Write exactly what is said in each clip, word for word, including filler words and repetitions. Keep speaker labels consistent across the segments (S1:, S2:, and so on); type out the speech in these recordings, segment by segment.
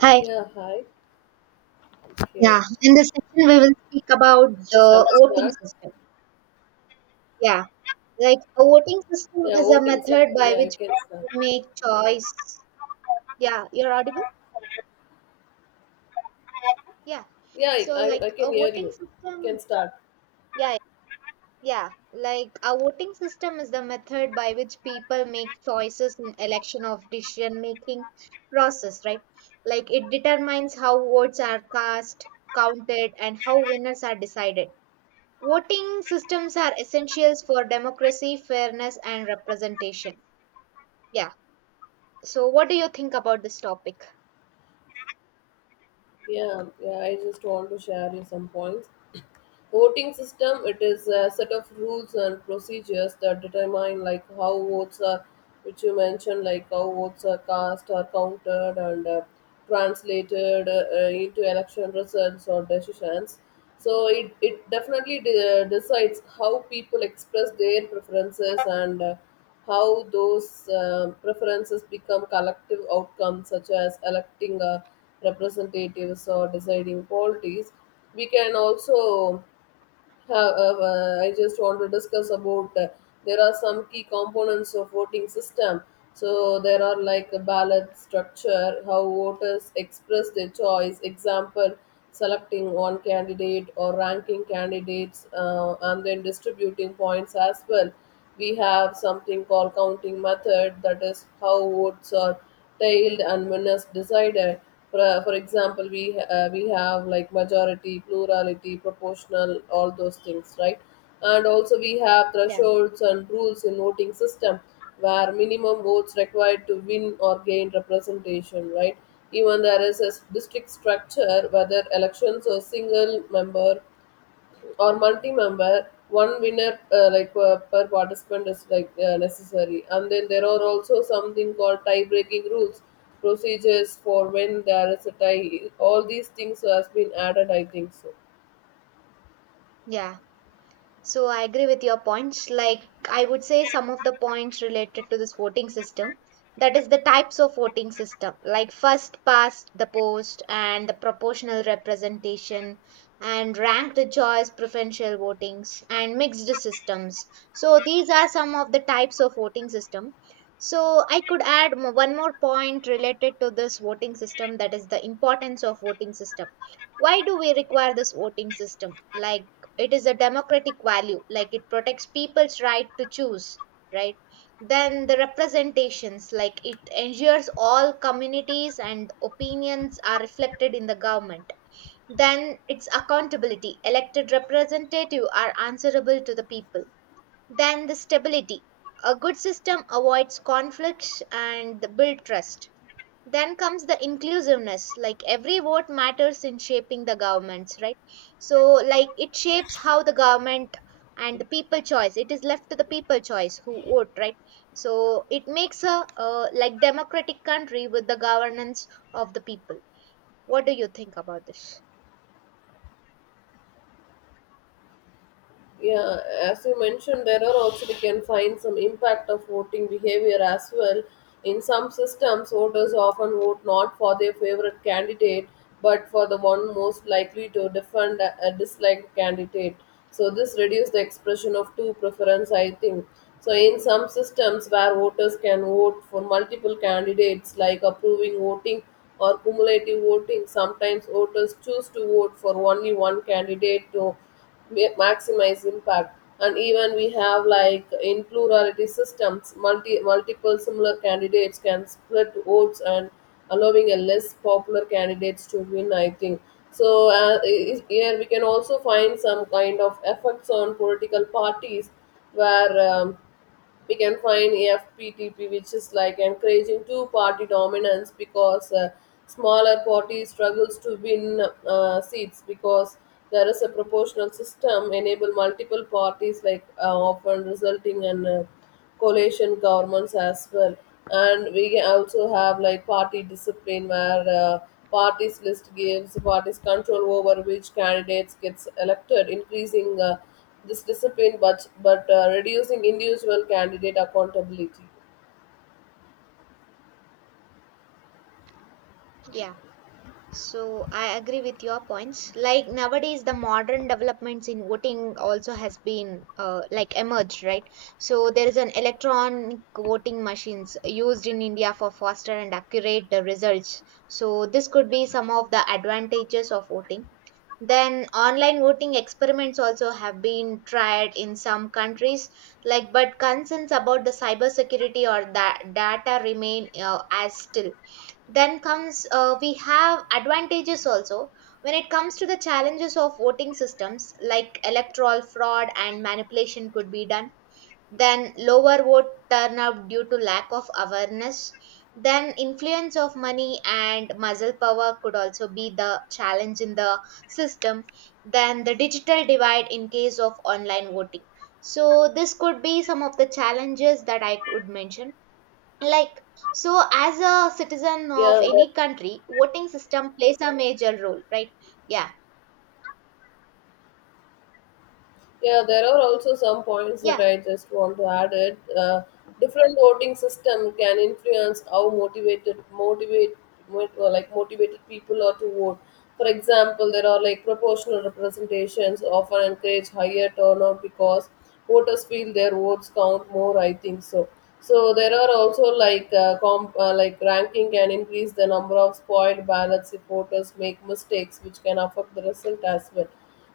S1: Hi.
S2: Yeah, hi. Okay.
S1: Yeah. In this session, we will speak about
S2: Okay, shall we
S1: the voting
S2: start?
S1: system. Yeah. Like a voting system
S2: Yeah,
S1: is a
S2: voting system.
S1: method by
S2: Yeah, you
S1: which
S2: can start.
S1: people make choice. Yeah. You're audible? Yeah.
S2: Yeah, I,
S1: So,
S2: I I
S1: like a
S2: can hear you.
S1: voting
S2: You can
S1: system.
S2: start.
S1: Yeah. Yeah. Like a voting system is the method by which people make choices in election of decision making process, right? Like it determines how votes are cast, counted, and how winners are decided. Voting systems are essentials for democracy, fairness, and representation. Yeah. So, what do you think about this topic?
S2: Yeah, yeah, I just want to share you some points. Voting system, it is a set of rules and procedures that determine, like, how votes are, which you mentioned, like how votes are cast or counted and uh, translated uh, uh, into election results or decisions. So it, it definitely de- decides how people express their preferences, and uh, how those um preferences become collective outcomes, such as electing uh, representatives or deciding policies. We can also uh, uh, uh, I just want to discuss about uh, there are some key components of voting system. So there are, like, a ballot structure, how voters express their choice. Example, selecting one candidate or ranking candidates, uh, and then distributing points as well. We have something called counting method, that is how votes are tailed and winners decided. For, for example, we uh, we have, like, majority, plurality, proportional, all those things, right? And also we have
S1: Yeah.
S2: thresholds and rules in voting system, where minimum votes required to win or gain representation, right? Even there is a district structure, whether elections or single member or multi-member, one winner uh, like uh, per participant is, like, uh, necessary. And then there are also something called tie-breaking rules, procedures for when there is a tie. All these things has been added, I think so.
S1: Yeah. So I agree with your points. Like I would say some of the points related to this voting system. That is the types of voting system, like first past the post and the proportional representation and ranked choice preferential votings and mixed systems. So these are some of the types of voting system. So I could add mo- one more point related to this voting system, that is the importance of voting system. Why do we require this voting system? Like it is a democratic value, like it protects people's right to choose, right? Then the representations, like it ensures all communities and opinions are reflected in the government. Then its accountability, elected representatives are answerable to the people. Then the stability, a good system avoids conflicts and build trust. Then comes the inclusiveness, like every vote matters in shaping the governments, right? So like it shapes how the government and the people choice, it is left to the people choice who vote, right? So it makes a uh, like democratic country with the governance of the people. What do you think about this?
S2: Yeah, as you mentioned, there are also we can find some impact of voting behavior as well. In some systems, voters often vote not for their favorite candidate, but for the one most likely to defend a a disliked candidate. So this reduces the expression of two preference, I think. So in some systems where voters can vote for multiple candidates, like approving voting or cumulative voting, sometimes voters choose to vote for only one candidate to ma- maximize impact. And even we have, like, in plurality systems, multi multiple similar candidates can split votes and allowing a less popular candidates to win, I think. So uh, i- here we can also find some kind of effects on political parties, where um, we can find A F P T P, which is like encouraging two-party dominance, because uh, smaller party struggles to win uh, seats, because there is a proportional system enable multiple parties, like uh, often resulting in uh, coalition governments as well. And we also have, like, party discipline, where uh, parties list gives parties control over which candidates gets elected, increasing uh, this discipline, but but uh, reducing individual candidate accountability.
S1: Yeah. So I agree with your points. Like nowadays, the modern developments in voting also has been uh, like emerged, right? So there is an electronic voting machines used in India for faster and accurate uh, results. So this could be some of the advantages of voting. Then online voting experiments also have been tried in some countries, like but concerns about the cybersecurity or that data remain uh, as still. Then comes uh, we have advantages also when it comes to the challenges of voting systems, like electoral fraud and manipulation could be done. Then lower vote turnout due to lack of awareness. Then influence of money and muscle power could also be the challenge in the system. Then the digital divide in case of online voting. So this could be some of the challenges that I would mention. Like, so as a citizen of
S2: yeah that-
S1: any country, voting system plays a major role, right? Yeah.
S2: Yeah, there are also some points that
S1: Yeah.
S2: I just want to add it. Uh, different voting system can influence how motivated motivate mo- uh, like motivated people are to vote. For example, there are like proportional representations often encourage higher turnout because voters feel their votes count more, I think so. So there are also like uh, comp, uh, like ranking can increase the number of spoiled ballots if voters make mistakes, which can affect the result as well.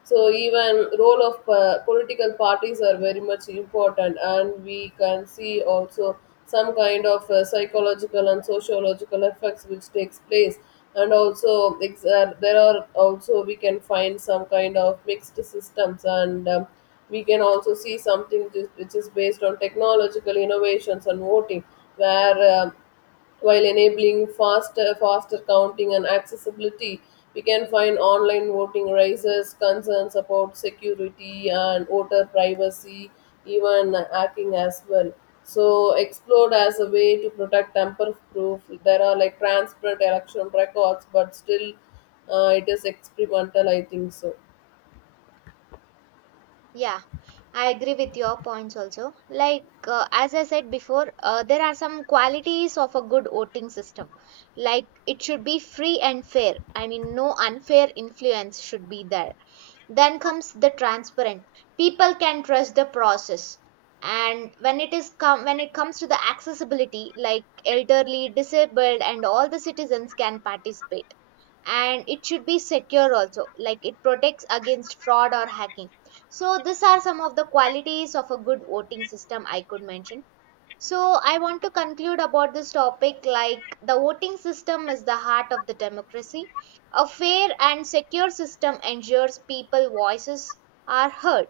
S2: So even role of uh, political parties are very much important. And we can see also some kind of uh, psychological and sociological effects which takes place. And also ex- uh, there are also we can find some kind of mixed systems. And um, we can also see something ju- which is based on technological innovations and voting, where um while enabling faster, faster counting and accessibility, we can find online voting raises concerns about security and voter privacy, even hacking as well. So, explored as a way to protect tamper-proof. There are like transparent election records, but still, uh, it is experimental, I think so.
S1: Yeah, I agree with your points also. Like uh, as I said before, uh, there are some qualities of a good voting system, like it should be free and fair, I mean no unfair influence should be there. Then comes the transparent. People can trust the process. And when it is com- when it comes to the accessibility, like elderly, disabled, and all the citizens can participate. And it should be secure also, like it protects against fraud or hacking. So these are some of the qualities of a good voting system I could mention. So, I want to conclude about this topic, like the voting system is the heart of the democracy. A fair and secure system ensures people voices are heard,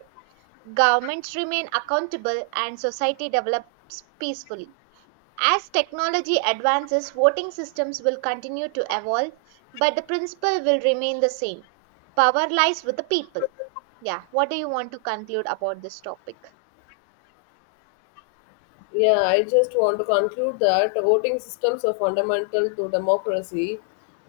S1: governments remain accountable and society develops peacefully. As technology advances, voting systems will continue to evolve, but the principle will remain the same. Power lies with the people. Yeah, what do you want to conclude about this topic?
S2: Yeah, I just want to conclude that voting systems are fundamental to democracy,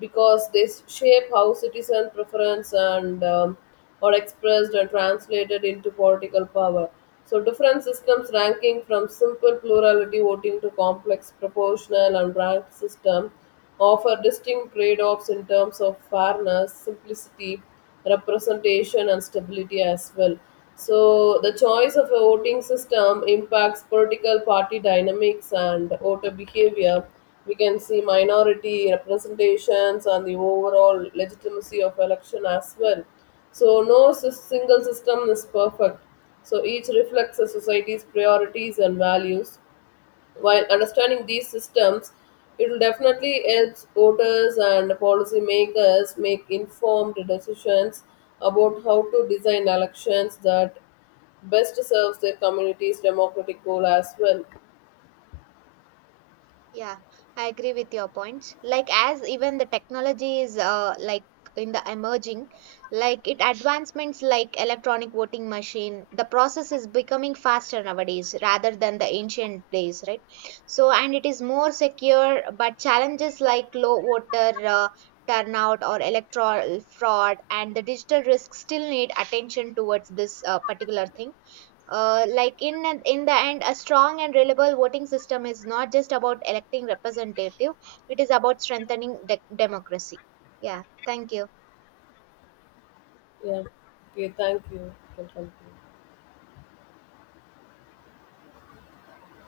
S2: because they s- shape how citizen preference and um, are expressed and translated into political power. So different systems ranking from simple plurality voting to complex proportional and ranked system offer distinct trade-offs in terms of fairness, simplicity, representation, and stability as well. So the choice of a voting system impacts political party dynamics and voter behavior. We can see minority representations and the overall legitimacy of election as well. So no sys- single system is perfect. So each reflects a society's priorities and values. While understanding these systems, it will definitely help voters and policymakers make informed decisions about how to design elections that best serves their community's democratic goal as well.
S1: Yeah, I agree with your points. Like as even the technology is uh, like in the emerging, like it advancements like electronic voting machine, the process is becoming faster nowadays rather than the ancient days, right? So and it is more secure, but challenges like low voter uh, turnout or electoral fraud and the digital risk still need attention towards this uh, particular thing. Uh, like in in the end, a strong and reliable voting system is not just about electing representative; it is about strengthening de- democracy. Yeah, thank you.
S2: Yeah. Okay, thank you. You can continue.